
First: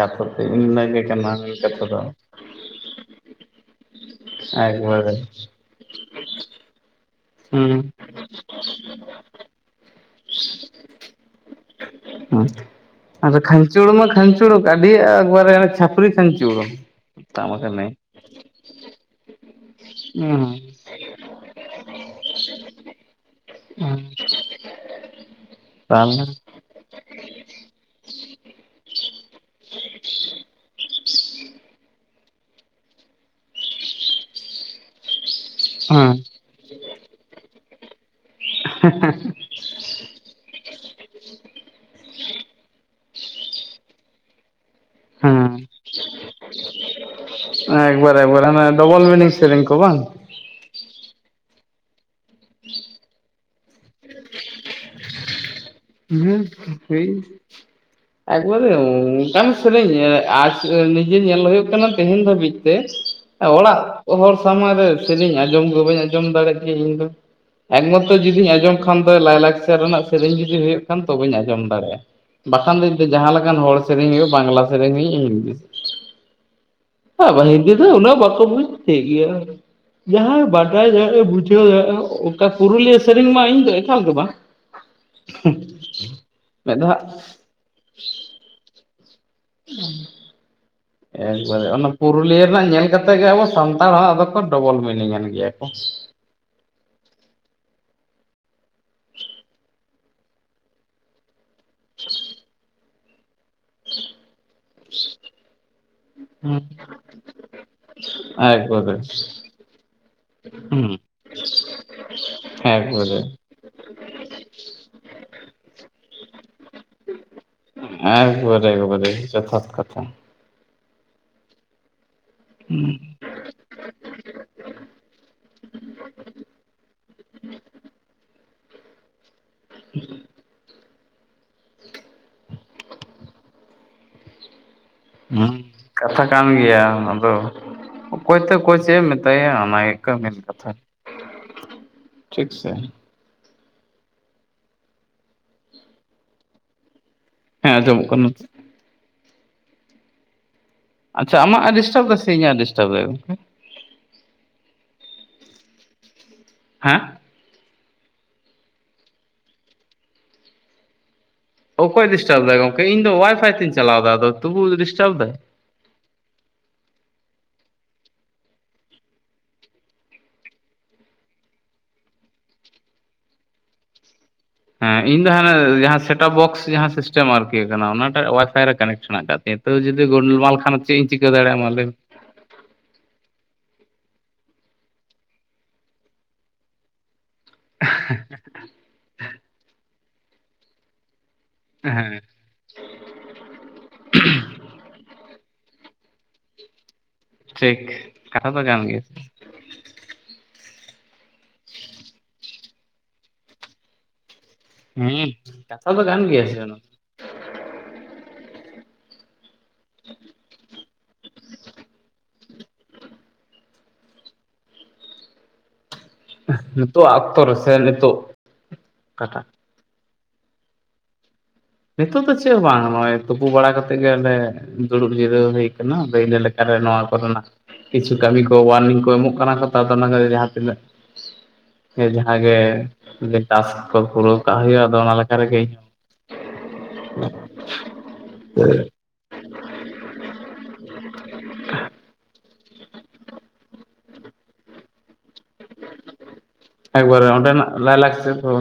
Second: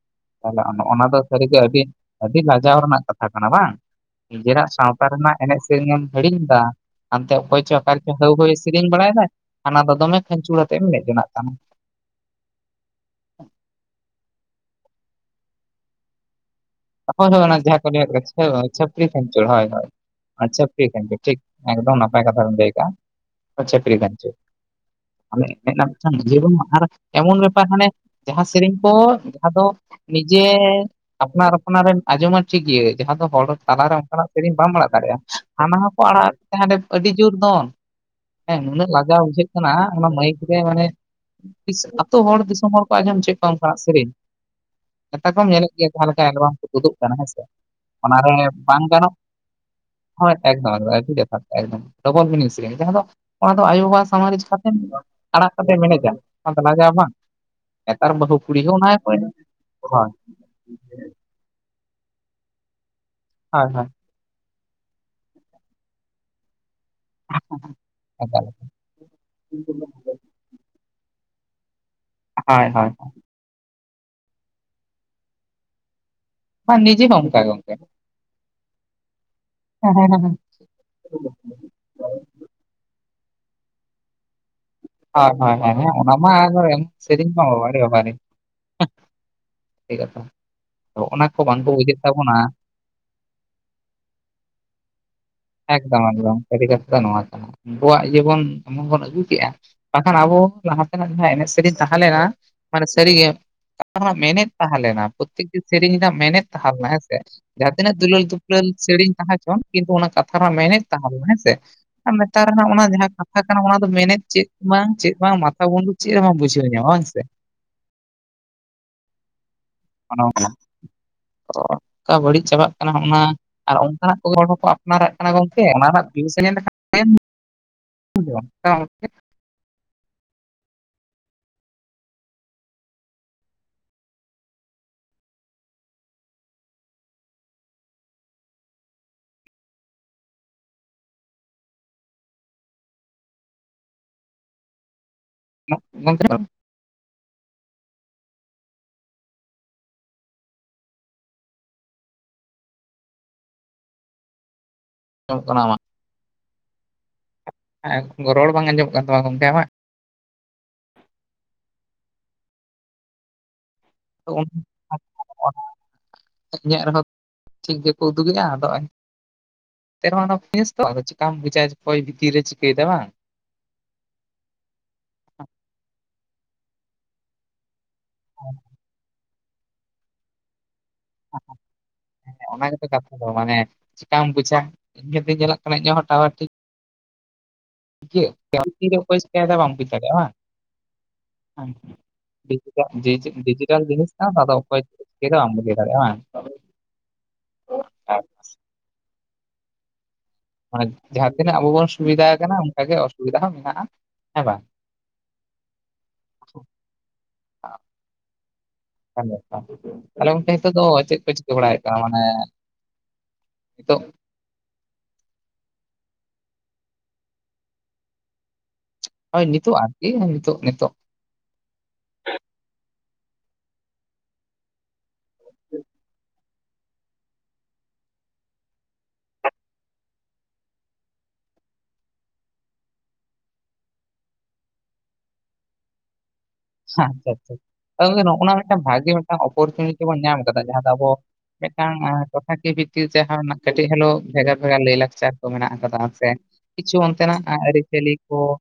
ᱟᱯᱮᱯᱮ ᱛᱟᱦᱚᱞᱮ ᱤᱧ ᱪᱟᱞᱟᱣ ᱚᱱᱟ ᱫᱚ ᱠᱟᱱᱟ ᱥᱟᱹᱨᱤᱜᱮ ᱟᱹᱰᱤ ᱠᱟᱛᱷᱟ ᱫᱚ ᱟᱹᱰᱤ ᱞᱟᱡᱟᱣ ᱨᱮᱱᱟᱜ ᱠᱟᱛᱷᱟ ᱠᱟᱱᱟ ᱵᱟᱝ ᱱᱤᱡᱮᱨᱟᱜ ᱥᱟᱶᱛᱟ ᱮᱠᱵᱟᱨᱮ ᱨᱮᱱᱟᱜ ᱮᱱᱮᱡ ᱥᱮ ᱮᱢ ᱦᱤᱲᱤᱧ ᱮᱫᱟ ᱦᱟᱱᱛᱮ ᱚᱠᱚᱭ ᱪᱚ ᱦᱩᱸ ᱚᱠᱟᱞᱮ ᱦᱟᱹᱣᱦᱟᱹᱭ ᱥᱮᱨᱮᱧ ᱵᱟᱲᱟᱭᱮᱫᱟᱭ ᱦᱟᱱᱟ ᱫᱚ ᱫᱚᱢᱮ ᱠᱷᱟᱧᱪᱩᱲ ᱟᱛᱮᱢ ᱢᱮᱫ ᱡᱚᱱᱟᱜ ᱠᱟᱱᱟ ᱦᱩ ᱟᱫᱚ ᱠᱷᱟᱧᱪᱚᱲ ᱢᱟ ᱠᱷᱟᱧᱪᱚᱲ ᱟᱹᱰᱤ ᱮᱠᱵᱟᱨᱮ ᱪᱷᱟᱯᱨᱤ ᱠᱷᱟᱧᱪᱚᱲ ᱚᱱ ᱡᱟᱦᱟᱸ ᱚᱱᱟ ᱠᱳ ᱞᱮᱭᱮᱜ ᱠᱟᱱ ᱪᱷᱟᱯᱨᱤ ᱠᱷᱟᱱᱪᱚᱨ ᱴᱷᱤᱠ ᱦᱮᱸ ᱟᱪᱷᱮ ᱴᱷᱤᱠ ᱮᱠᱫᱚᱢ ᱱᱟᱯᱟᱭ ᱠᱟᱛᱷᱟᱢ ᱞᱟᱹᱭ ᱟᱠᱟᱜ-ᱟ ᱪᱷᱟᱯᱨᱤ ᱠᱷᱟᱱᱪᱚᱜ ᱦᱮᱡᱱᱟᱢ ᱢᱤᱫᱴᱟᱝ ᱤᱭᱟᱹ ᱵᱟᱱᱩᱜ-ᱟ ᱟᱨ ᱮᱢᱚᱱ ᱵᱮᱯᱟᱨ ᱦᱟᱱᱮ ᱡᱟᱦᱟᱸ ᱥᱮᱨᱮᱧ ᱠᱚ ᱡᱟᱦᱟᱸ ᱫᱚ ᱱᱤᱡᱮ ᱟᱯᱱᱟᱨ ᱠᱚᱱᱟᱨᱣᱢ ᱟᱸᱡᱚᱢᱟ ᱴᱷᱤᱠ ᱜᱮ ᱡᱟᱦᱟᱸ ᱫᱚ ᱦᱚᱲ ᱛᱟᱞᱟᱨᱮ ᱚᱱᱠᱟᱱᱟᱜ ᱥᱮᱨᱮᱧ ᱵᱟᱢ ᱟᱲᱟᱜ ᱫᱟᱲᱮᱭᱟᱜᱼᱟ ᱦᱟᱱᱟ ᱠᱚ ᱟᱲᱟᱜ ᱦᱟᱸᱰᱮ ᱟᱹᱰᱤ ᱡᱳᱨ ᱫᱚᱱ ᱦᱮᱸ ᱱᱩᱱᱟᱹᱜ ᱞᱟᱜᱟᱣ ᱵᱩᱡᱷᱟᱹᱜ ᱠᱟᱱᱟ ᱚᱱᱟ ᱢᱟᱹᱭᱤᱠ ᱨᱮ ᱢᱟᱱᱮ [unintelligible] ᱟᱛᱚ ᱦᱚᱲ ᱫᱤᱥᱚᱢ ᱦᱚᱲ ᱠᱚ ᱟᱸᱡᱚᱢ ᱚᱪᱚᱭᱮᱫ ᱠᱚᱣᱟ ᱚᱱᱠᱟᱱᱟᱜ ᱥᱮᱨᱮᱧ ᱠᱟᱴᱟ ᱠᱚᱢ ᱦᱮᱸ ᱧᱮᱞᱮᱫ ᱜᱮᱭᱟ ᱡᱟᱦᱟᱸ ᱞᱮᱠᱟ ᱮᱞᱵᱚᱢ ᱩᱫᱩᱜ ᱠᱟᱱᱟ ᱦᱮᱸᱥᱮ ᱮᱠᱵᱟᱨᱮ ᱚᱱᱟᱨᱮ ᱮᱠᱵᱟᱨᱮ ᱚᱱᱮ ᱵᱟᱝ ᱰᱚᱵᱚᱞ ᱜᱟᱱᱚᱜ ᱢᱤᱱᱤᱝ ᱥᱮᱨᱮᱧ ᱠᱚ ᱵᱟᱝ ᱦᱳᱭ ᱮᱠᱫᱚᱢ ᱮᱠᱫᱚᱢ ᱮᱠᱫᱚᱢ ᱟᱹᱰᱤ ᱡᱚᱛᱷᱟᱛ ᱮᱠᱫᱚᱢ ᱴᱚᱵᱚᱞ ᱢᱤᱱᱤᱝ ᱥᱮᱨᱮᱧ ᱚᱱᱟ ᱫᱚ ᱟᱭᱳᱼᱵᱟᱵᱟ ᱥᱟᱢᱟᱝ ᱨᱮ ᱪᱮᱠᱟ ᱛᱮᱢ ᱟᱲᱟᱜ ᱠᱟᱛᱮᱢ ᱮᱱᱮᱡ [unintelligible] ᱵᱟᱹᱦᱩ ᱠᱩᱲᱤ ᱮᱠᱵᱟᱨᱮ ᱦᱚᱸ ᱚᱱᱟ ᱜᱮᱠᱚ ᱮᱱᱮᱡ ᱚᱱᱠᱟᱱ ᱥᱮᱨᱮᱧ ᱦᱳᱭ [unintelligible] ᱡᱮ ᱧᱮᱞ ᱦᱩᱭᱩᱜ ᱠᱟᱱᱟ ᱛᱮᱦᱮᱧ ᱫᱷᱟᱹᱵᱤᱡ ᱛᱮ ᱮ ᱦᱳᱭ ᱚᱲᱟᱜ ᱦᱳᱭ ᱠᱚ ᱦᱚᱲ ᱥᱟᱢᱟᱝ ᱨᱮ ᱥᱮᱨᱮᱧ ᱟᱸᱡᱚᱢ ᱜᱮ ᱵᱟᱹᱧ ᱟᱸᱡᱚᱢ ᱫᱟᱲᱮᱭᱟᱜ ᱜᱮᱭᱟ ᱤᱧ ᱫᱚ ᱮᱠ ᱢᱚᱛᱚ ᱮᱠᱟᱞ ᱡᱩᱫᱤᱧ ᱟᱡᱚᱢ ᱠᱷᱟᱱ ᱫᱚ ᱞᱟᱭᱞᱟᱠᱪᱟᱨ ᱨᱮᱱᱟᱜ ᱥᱮᱨᱮᱧ ᱡᱩᱫᱤ ᱦᱩᱭᱩᱜ ᱠᱷᱟᱱ ᱛᱚᱵᱮᱧ ᱟᱸᱡᱚᱢ ᱫᱟᱲᱮᱭᱟᱜᱼᱟ ᱦᱳᱭ ᱵᱟᱠᱷᱟᱱ ᱦᱳᱭ ᱫᱚ ᱡᱟᱦᱟᱸ ᱞᱮᱠᱟᱱ ᱦᱚᱲ ᱥᱮᱨᱮᱧ ᱦᱩᱭᱩᱜᱼᱟ ᱵᱟᱝᱞᱟ ᱥᱮᱨᱮᱧ ᱦᱩᱭᱩᱜ ᱤᱝᱞᱤᱥ ᱵᱟᱝ ᱱᱤᱡᱮ ᱦᱚᱸ ᱚᱱᱠᱟ ᱵᱟᱝ ᱜᱚᱝᱠᱮ ᱦᱤᱱᱫᱤ ᱫᱚ ᱩᱱᱟᱹᱜ ᱵᱟᱠᱚ ᱵᱩᱡ ᱴᱷᱤᱠ ᱜᱮᱭᱟ ᱡᱟᱦᱟᱸᱭ ᱵᱟᱲ [unintelligible] ᱚᱱᱠᱟ ᱯᱩᱨᱩᱞᱤᱭᱟᱹ ᱥᱮᱨᱮᱧ ᱢᱟ ᱤᱧ ᱢᱟ ᱤᱧᱫᱚ ᱮᱠᱟᱞ ᱜᱮ ᱵᱟ ᱦᱳᱭ ᱦᱳᱭ ᱦᱳᱭ ᱦᱮᱸ ᱚᱱᱟ ᱢᱟ ᱮᱠᱵᱟᱨᱮ ᱢᱮᱫ ᱫᱷᱟᱣ ᱥᱮᱨᱮᱧ ᱢᱟ ᱵᱟᱵᱟᱨᱮ ᱵᱟᱵᱟᱨᱮ [unintelligible] ᱠᱚ ᱮᱠᱵᱟᱨᱮ ᱵᱟᱝᱠᱚ ᱚᱱᱟ ᱵᱩᱡᱮᱫ ᱛᱟᱵᱚᱱᱟ ᱯᱩᱨᱩᱞᱤᱭᱟᱹ ᱨᱮᱱᱟᱜ ᱧᱮᱞ ᱠᱟᱛᱮᱜ ᱜᱮ ᱟᱵᱚ ᱥᱟᱱᱛᱟᱲ ᱦᱚ ᱟᱫᱚᱠᱚ ᱰᱚᱵᱚᱞ ᱢᱤᱱᱤᱝ ᱮᱱ ᱜᱮᱭᱟ ᱠᱚ ᱮᱠᱫᱚᱢ ᱮᱠᱫᱚᱢ ᱥᱟᱹᱨᱤ ᱠᱟᱛᱷᱟ ᱫᱚ ᱱᱚᱣᱟ ᱠᱟᱱᱟ ᱩᱱᱠᱩᱣᱟᱜ ᱤᱭᱟᱹᱵᱚᱱ ᱮᱢᱚᱱ ᱵᱚᱱ ᱟᱹᱜᱩ ᱠᱮᱜᱼᱟ ᱵᱟᱠᱷᱟᱱ ᱟᱵᱚ ᱞᱟᱦᱟ ᱛᱮᱱᱟᱜ ᱡᱟᱸᱦᱟ ᱮᱱᱮᱡ ᱥᱮᱨᱮᱧ ᱛᱟᱦᱮᱸᱞᱮᱱᱟ ᱢᱟᱱᱮ ᱥᱟᱹᱨᱤᱜᱮ ᱚ ᱢᱮᱱᱮᱫ ᱛᱟᱦᱮᱸ ᱞᱮᱱᱟ ᱯᱨᱚᱛᱮᱠᱴᱤ ᱥᱮᱨᱮᱧ ᱨᱮᱱᱟᱜ ᱢᱮᱱᱮᱫ ᱦᱩᱸ ᱛᱟᱦᱮᱸ ᱞᱮᱱᱟ ᱦᱮᱸ ᱥᱮ ᱡᱟᱦᱟ ᱛᱤᱱᱟᱹᱜ ᱫᱩᱞᱟᱹᱲ ᱫᱩᱯᱞᱟᱹᱞ ᱮᱠᱵᱟᱨᱮ ᱥᱤᱨᱤᱧ ᱛᱟᱸᱦᱮ ᱪᱚᱱ ᱠᱤᱱᱛᱩ ᱚᱱᱟ ᱠᱟᱛᱷᱟ ᱨᱮᱱᱟᱜ ᱢᱮᱱᱮᱫ ᱦᱩᱸ ᱛᱟᱸᱦᱮ ᱞᱮᱱᱟ ᱦᱮᱸ ᱥᱮ ᱟᱨ ᱱᱮᱛᱟᱨ ᱨᱮᱱᱟᱜ ᱚᱱᱟ ᱡᱟᱦᱟ ᱮᱠᱵᱟᱨᱮ ᱠᱟᱛᱷᱟ ᱠᱟᱱᱟ ᱚᱱᱟ ᱫᱚ ᱢᱮᱱᱮᱫ ᱪᱮᱫ ᱵᱟᱝ ᱪᱮᱫ ᱵᱟᱝ ᱢᱟᱛᱷᱟ ᱢᱩᱱᱰᱩ ᱪᱮᱫ ᱦᱚᱸ ᱵᱟᱢ ᱵᱩᱡᱷᱟᱹᱣ ᱧᱟᱢᱟ ᱵᱟᱝ ᱥᱮ ᱮᱠ ᱵᱟᱨᱮ ᱮᱠ ᱵᱟᱨᱮ ᱡᱚᱛᱷᱟᱛ ᱠᱟᱛᱷᱟ ᱚᱱᱟ ᱚᱱᱠᱟ [unintelligible] ᱵᱟᱹᱲᱤᱡ ᱪᱟᱵᱟᱜ ᱠᱟᱱᱟ ᱦᱚᱸᱜᱼᱚ ᱱᱟ ᱟᱨ ᱚᱱᱠᱟᱱᱟᱜ ᱠᱚᱜᱮ ᱦᱚᱲ ᱦᱚᱠᱳ ᱟᱯᱱᱟᱨᱟᱜ ᱠᱟᱱᱟ ᱜᱚᱝᱠᱮ ᱚᱱᱟ ᱨᱮᱱᱟᱜ ᱵᱷᱤᱭᱩᱥ ᱮᱢ ᱧᱮᱞ ᱞᱮᱠᱷᱟᱱ [unintelligible] ᱦᱮᱸ ᱠᱟᱛᱷᱟ ᱠᱟᱱ ᱜᱮᱭᱟ ᱟᱫᱚ ᱚᱠᱚᱭᱛᱮ ᱚᱠᱚᱭ ᱪᱮᱫ ᱮ ᱢᱮᱛᱟᱭᱟ ᱚᱱᱟ ᱦᱩᱭᱩᱜ ᱠᱟᱱᱟ ᱢᱮᱱ ᱠᱟᱛᱷᱟ ᱴᱷᱤᱠ ᱥᱮ [inaudible] ᱦᱮᱸ ᱟᱡᱚᱢᱚᱜ ᱠᱟᱱ ᱟᱪᱪᱷᱟ ᱟᱢᱟᱜ ᱮ ᱰᱤᱥᱴᱟᱵ ᱮᱫᱟ ᱥᱮ ᱤᱧᱟᱜ ᱮ ᱰᱤᱥᱴᱟᱵ ᱫᱟ ᱜᱚᱝᱠᱮ [unintelligible] ᱦᱟᱸ ᱦᱮᱸ ᱨᱚᱲ ᱵᱟᱝ ᱟᱸᱡᱚᱢᱚᱜ ᱠᱟᱱ ᱛᱟᱢᱟ ᱜᱚᱢᱠᱮ ᱟᱢᱟᱜ ᱚᱠᱚᱭ ᱰᱤᱥᱴᱟᱵ ᱫᱟᱭ ᱜᱚᱢᱠᱮ ᱤᱧ ᱫᱚ ᱚᱣᱟᱭ ᱯᱷᱟᱭ ᱛᱮᱧ [unintelligible] ᱤᱧᱟᱜ ᱨᱮᱦᱚᱸᱴᱷᱤᱠ ᱜᱮᱠᱚ ᱩᱫᱩᱜᱮᱫᱼᱟ ᱟᱫᱚ [inaudible] ᱪᱤᱠᱟᱢ ᱵᱩᱡᱟ ᱚᱠᱚᱭ ᱵᱷᱤᱛᱤᱨ ᱨᱮ ᱪᱤᱠᱟᱹᱭ ᱫᱟ ᱵᱟᱝ ᱦᱮᱸ ᱤᱧ ᱫᱚ ᱦᱟᱱᱮ ᱡᱟᱸᱦᱟ ᱥᱮᱴᱟᱯ ᱵᱚᱠᱥ ᱡᱟᱸᱦᱟ ᱥᱤᱥᱴᱮᱢ ᱟᱨᱠᱤ ᱠᱟᱱᱟ ᱚᱱᱟᱴᱟᱜ ᱚᱣᱟᱭᱯᱷᱟᱭ ᱨᱮ ᱠᱟᱱᱮᱴ ᱢᱮᱱᱟᱜ ᱟᱠᱟᱫ ᱛᱤᱧᱟ ᱛᱟᱹᱣ ᱡᱩᱫᱤ ᱜᱳᱞ ᱢᱟᱞ ᱠᱷᱟᱱ ᱪᱮᱫ ᱤᱧ ᱪᱤᱠᱟᱹ ᱫᱟᱲᱮᱭᱟᱜᱼᱟ ᱢᱟ ᱞᱟᱹᱭᱢᱮ ᱚᱱᱟ ᱜᱮᱛᱚ ᱠᱟᱛᱷᱟ ᱫᱚ ᱢᱟᱱᱮ ᱪᱮᱠᱟᱢ ᱵᱩᱡᱟ ᱤᱱᱠᱟ ᱛᱮ ᱧᱮᱞᱚᱜ ᱠᱟᱱᱟ ᱤᱧᱟᱜ ᱦᱚ ᱴᱟᱣᱟᱨ ᱴᱷᱤᱠ [unintelligible] ᱚᱠᱚᱭ ᱪᱮᱠᱟᱭ ᱫᱟ ᱵᱟᱢ ᱵᱩᱪ ᱫᱟᱲᱟᱭᱟᱜᱼᱟ ᱵᱟᱝ ᱦᱮᱸ ᱰᱤᱡᱤᱴᱟᱞ ᱡᱤᱱᱤᱥ ᱠᱟᱱᱟ ᱟᱫᱚ ᱚᱠᱚᱭ [unintelligible] ᱵᱟᱢ ᱵᱩᱡᱟᱹᱣ ᱫᱟᱲᱮᱭᱟᱜᱼᱟ ᱵᱟᱝ ᱴᱷᱤᱠ ᱟᱨ ᱠᱟᱛᱷᱟ ᱛᱚ ᱜᱟᱱ ᱜᱮᱭᱟ᱾ ᱢᱟᱱᱮ ᱡᱟᱦᱟᱸ ᱛᱤᱱᱟᱹᱜ ᱟᱵᱚ ᱵᱚᱱ ᱥᱩᱵᱤᱫᱷᱟ ᱠᱟᱱᱟ ᱚᱱᱠᱟᱜ ᱜᱮ ᱚᱥᱩᱵᱤᱫᱟ ᱦᱚᱸ ᱢᱮᱱᱟᱜᱼᱟ ᱾ ᱦᱮᱸ ᱵᱟᱝ? ᱦᱮᱸ ᱠᱟᱛᱷᱟ ᱫᱚ ᱠᱟᱱ ᱜᱮᱭᱟ ᱥᱮ ᱚᱱᱟ ᱫᱚ᱾ ᱚᱝᱠᱟᱱ ᱵᱮᱯᱟᱨ ᱛᱟᱦᱞᱮ ᱜᱚᱝᱠᱮ ᱱᱤᱛᱚᱜ ᱫᱚ ᱪᱮᱫ ᱠᱚ ᱪᱤᱠᱟᱹ ᱵᱟᱲᱟᱭᱮᱫ ᱠᱟᱱᱟ? ᱢᱟᱱᱮ ᱱᱤᱛᱚᱜ ᱱᱤᱛᱚᱜᱼᱟᱜ ᱚᱠᱛᱚ ᱨᱮ ᱥᱮ ᱱᱤᱛᱚᱜ ᱦᱳᱭ ᱚᱠᱟᱴᱟᱜ ᱱᱤᱛᱚᱜ ᱟᱨᱠᱤ ᱱᱤᱛᱚᱜ ᱱᱤᱛᱚᱜ᱾ ᱱᱤᱛᱳᱜ ᱫᱚ ᱪᱮᱜ ᱦᱚᱸ ᱵᱟᱝ ᱱᱚᱜᱼᱚᱭ ᱛᱩᱯᱩ ᱵᱟᱲᱟ ᱠᱟᱛᱮᱜ ᱜᱮ ᱚᱸᱰᱮ ᱫᱩᱲᱩᱵ ᱡᱤᱨᱟᱹᱣ ᱦᱩᱭ ᱠᱟᱱᱟ, ᱟᱫᱚ ᱤᱱᱟᱹ ᱞᱮᱠᱟᱨᱮ ᱱᱚᱣᱟ ᱠᱚᱨᱮᱱᱟᱜ ᱠᱤᱪᱷᱩ ᱠᱟᱹᱢᱤ ᱠᱚ ᱳᱟᱨᱱᱤᱝ ᱠᱚ ᱮᱢᱚᱜ ᱠᱟᱱᱟ ᱠᱚ ᱛᱚ ᱚᱱᱟ ᱡᱟᱦᱟᱸ ᱛᱤᱱᱟᱹᱜ ᱡᱟᱦᱟᱸ ᱜᱮ ᱴᱟᱞᱥ ᱠᱚ ᱯᱩᱨᱟᱹᱣ ᱠᱟᱜ ᱦᱩᱭᱩᱜᱼᱟ ᱟᱫᱚ ᱚᱱᱟ ᱞᱮᱠᱟ ᱨᱮᱜᱮ ᱤᱧ ᱦᱚᱸ ᱟᱪᱪᱷᱟ ᱟᱪᱪᱷᱟ, ᱱᱚᱜᱼᱚ ᱱᱚᱣᱟ ᱟᱪᱪᱷᱟ ᱟᱪᱪᱷᱟ ᱟᱫᱚ ᱣᱚᱝᱠᱮ ᱱᱚᱜᱼᱱᱟ ᱢᱤᱫᱴᱟᱝ ᱵᱷᱟᱜᱤ ᱢᱤᱫᱴᱟᱝ ᱚᱯᱚᱨᱪᱩᱱᱤᱴᱤ ᱵᱚᱱ ᱧᱟᱢ ᱠᱟᱫᱟ ᱡᱟᱦᱟᱸ ᱫᱚ ᱟᱵᱚ ᱢᱤᱫ ᱴᱟᱝ ᱟᱸ ᱴᱚᱴᱷᱟᱠᱩᱭᱟᱹ ᱵᱷᱤᱛᱤᱨ ᱡᱟᱦᱟᱸᱱᱟᱜ ᱠᱟᱹᱴᱤᱡ ᱦᱮᱞᱳ ᱵᱷᱮᱜᱟᱨ ᱵᱷᱮᱜᱟᱨ ᱞᱟᱹᱭ ᱞᱟᱠᱪᱟᱨ ᱠᱚ ᱢᱮᱱᱟᱜ ᱠᱟᱫᱟ, ᱥᱮ ᱠᱤᱪᱷᱩ ᱮᱠᱵᱟᱨᱮ ᱚᱱᱛᱮᱱᱟᱜ ᱚᱸᱰᱮᱱᱟᱜ ᱟᱹᱨᱤᱪᱟᱹᱞᱤ ᱞᱟᱭᱼᱞᱟᱠᱪᱟᱨ ᱠᱚ ᱫᱚ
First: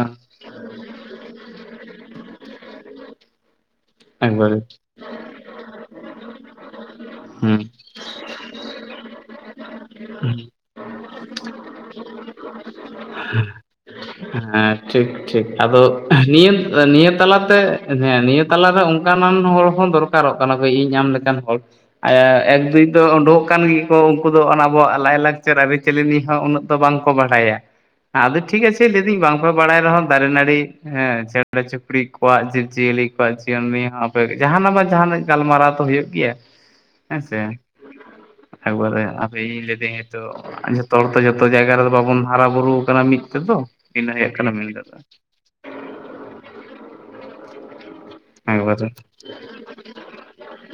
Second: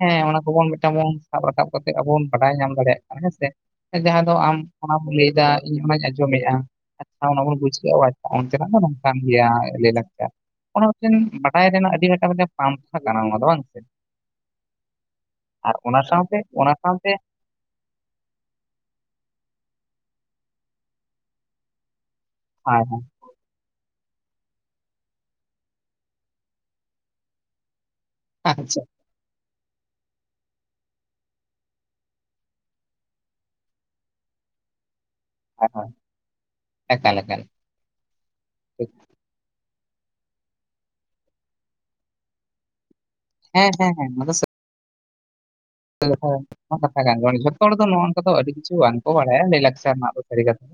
ᱦᱮᱸ ᱚᱱᱟ ᱠᱚᱵᱚᱱ ᱛᱮᱢᱚᱱ ᱥᱟᱵ ᱨᱟᱠᱟᱵ ᱠᱟᱛᱮ ᱟᱵ ᱵᱚᱱ ᱵᱟᱰᱟᱭ ᱧᱟᱢ ᱫᱟᱲᱮᱭᱟᱜ ᱠᱟᱱᱟ ᱦᱮᱸ ᱥᱮ᱾ ᱡᱟᱦᱟᱸ ᱫᱚ ᱟᱢ ᱮᱠᱵᱟᱨᱮ ᱚᱱᱟᱢ ᱞᱟᱹᱭᱫᱟ ᱤᱧ ᱚᱱᱟᱧ ᱟᱸᱡᱚᱢᱮᱫᱼᱟ ᱟᱪᱪᱷᱟ ᱚᱱᱟ ᱵᱚᱱ ᱦᱩᱸ ᱵᱩᱡ [unintelligible] ᱚᱱᱛᱮ ᱱᱚᱜ ᱫᱚ ᱚᱱᱠᱟᱱ ᱜᱮᱭᱟ ᱞᱟᱹᱭ ᱞᱟᱠᱪᱟᱨ᱾ ᱚᱱᱟ ᱢᱮᱫᱴᱮᱱ ᱵᱟᱰᱟᱭ ᱨᱮᱱᱟᱜ ᱟᱹᱰᱤ ᱟᱴᱟᱝ ᱢᱤᱫ ᱯᱟᱱᱛᱷᱟ ᱜᱟᱱᱟ ᱟᱫᱚ ᱵᱟᱝ ᱥᱮ᱾ ᱦᱮᱸ ᱴᱷᱤᱠ ᱴᱷᱤᱠ ᱟᱨ ᱟᱫᱚ ᱚᱱᱟ ᱥᱟᱶᱛᱮ ᱱᱤᱭᱟᱹ ᱚᱱᱟ ᱱᱤᱭᱟᱹ ᱥᱟᱶᱛᱮ ᱛᱟᱞᱟᱛᱮ ᱦᱮᱸ ᱱᱤᱭᱟᱹ ᱛᱟᱞᱟᱨᱮ ᱚᱝᱠᱟᱱᱟᱱ ᱦᱚᱲ ᱦᱚᱸ ᱫᱚᱨᱠᱟᱨᱚᱜ ᱠᱟᱱᱟ ᱤᱧ ᱟᱢ ᱞᱮᱠᱟᱱ ᱦᱚᱲ ᱮᱸ ᱮᱠ ᱦᱳᱭ ᱫᱩᱭ ᱫᱚ ᱩᱰᱩᱠ ᱟᱠᱟᱱ ᱜᱤ ᱩᱝᱠᱩ ᱫᱚ ᱟᱵᱚᱣᱟᱜ ᱞᱟᱭᱼᱞᱟᱠᱪᱟᱨ ᱟᱹᱨᱤᱪᱟᱹᱞᱤᱤ ᱦᱚᱸ ᱩᱱᱟᱹᱜ ᱫᱚ ᱵᱟᱝᱠᱚ ᱵᱟᱲᱟᱭᱟ᱾ ᱟᱫᱚ ᱴᱷᱤᱠ ᱟᱪᱪᱷᱟ ᱟᱪᱮ ᱵᱟᱝᱯᱮ ᱵᱟᱲᱟᱭ ᱨᱮᱦᱚᱸ ᱫᱟᱨᱮ ᱱᱟᱹᱲᱤ ᱦᱮᱸ ᱪᱮᱬᱮ ᱪᱩᱯᱲᱤ ᱠᱚᱣᱟᱜ ᱡᱤᱵᱽ ᱡᱤᱭᱟᱹᱞᱤ ᱡᱤᱭᱚᱱ ᱱᱤᱭᱮ ᱦᱚᱸ ᱟᱯᱮ ᱡᱟᱦᱟᱱᱟᱜ ᱵᱟ ᱡᱟᱦᱱᱟᱜ ᱦᱳᱭ ᱜᱟᱞᱢᱟᱨᱟᱣ ᱛᱚ ᱦᱳᱭ ᱦᱩᱭᱩᱜ ᱜᱮᱭᱟ ᱮᱠᱟᱞ ᱦᱮᱸᱥᱮ ᱮᱠᱟᱞ ᱴᱷᱤᱠ ᱮᱠᱵᱟᱨᱮ ᱤᱧ ᱞᱟᱹᱭ ᱞᱟᱹᱧ ᱫᱟᱹᱧ ᱧᱤᱛᱚᱜ ᱦᱚᱲ ᱛᱚ ᱡᱚᱛᱚ ᱡᱟᱭᱜᱟ ᱨᱮᱫᱚ ᱵᱟᱵᱚᱱ ᱦᱟᱨᱟ ᱵᱩᱨᱩ ᱟᱠᱟᱱᱟ ᱢᱤᱫ ᱛᱚᱜ ᱦᱮᱸ ᱦᱮᱸ ᱫᱚᱤᱱᱟᱹ ᱦᱩᱭᱩᱜ ᱠᱟᱱᱟ ᱢᱮᱱ ᱠᱟᱛᱷᱟ᱾ ᱦᱮᱸ ᱦᱮᱸ ᱚᱱᱟ ᱢᱟ ᱠᱟᱛᱷᱟ ᱠᱟᱱ ᱜᱮᱭᱟ ᱜᱟᱱ ᱡᱚᱛᱚ ᱦᱚᱲ ᱫᱚ ᱱᱚ ᱫᱚ ᱟᱹᱰᱤ ᱠᱤᱪᱷᱩ ᱮᱠᱵᱟᱨᱮ ᱵᱟᱝᱠᱚ ᱵᱟᱲᱟᱭᱟ ᱞᱟᱹᱭᱞᱟᱠᱪᱟᱨ ᱨᱮᱱᱟᱜ ᱫᱚ ᱥᱟᱹᱨᱤ ᱠᱟᱛᱷᱟ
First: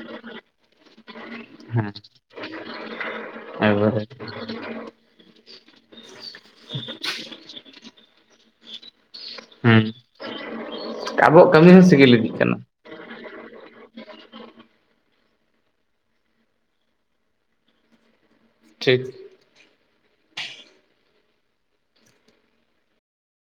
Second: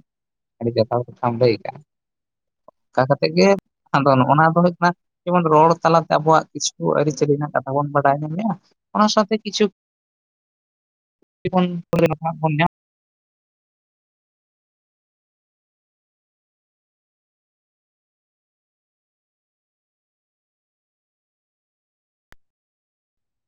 ᱟᱹᱰᱤ ᱡᱚᱛᱷᱟᱛ ᱠᱟᱛᱷᱟᱢ ᱞᱟᱹᱭ ᱟᱠᱟᱟᱜᱼᱟ᱾ ᱦᱮᱸ ᱠᱟ ᱠᱟᱛᱮᱜ ᱜᱮ ᱮᱠᱵᱟᱨᱮ ᱟᱫᱚ ᱱᱚᱜᱼᱱᱟ ᱫᱚ ᱦᱩᱭᱩᱜ ᱠᱟᱱᱟ᱾ ᱡᱮᱢᱚᱱ ᱨᱚᱲ ᱛᱟᱞᱟᱛᱮ ᱟᱵᱚᱣᱟᱜ ᱠᱤᱪᱷᱩ ᱟᱹᱨᱤᱪᱟᱹᱞᱤ ᱨᱮᱱᱟᱜ ᱠᱟᱛᱷᱟ ᱵᱚᱱ ᱵᱟᱰᱟᱭ ᱧᱟᱢᱮᱫᱼᱟ ᱚᱱᱟ ᱥᱟᱶᱛᱮ ᱠᱤᱪᱷᱩ ᱦᱮᱸ ᱟᱵᱚᱣᱟᱜ ᱵᱚᱱ ᱠᱟᱹᱢᱤ ᱦᱚᱸ ᱥᱤᱜᱤᱞ ᱤᱫᱤᱜ ᱠᱟᱱᱟ᱾ ᱴᱷᱤᱠ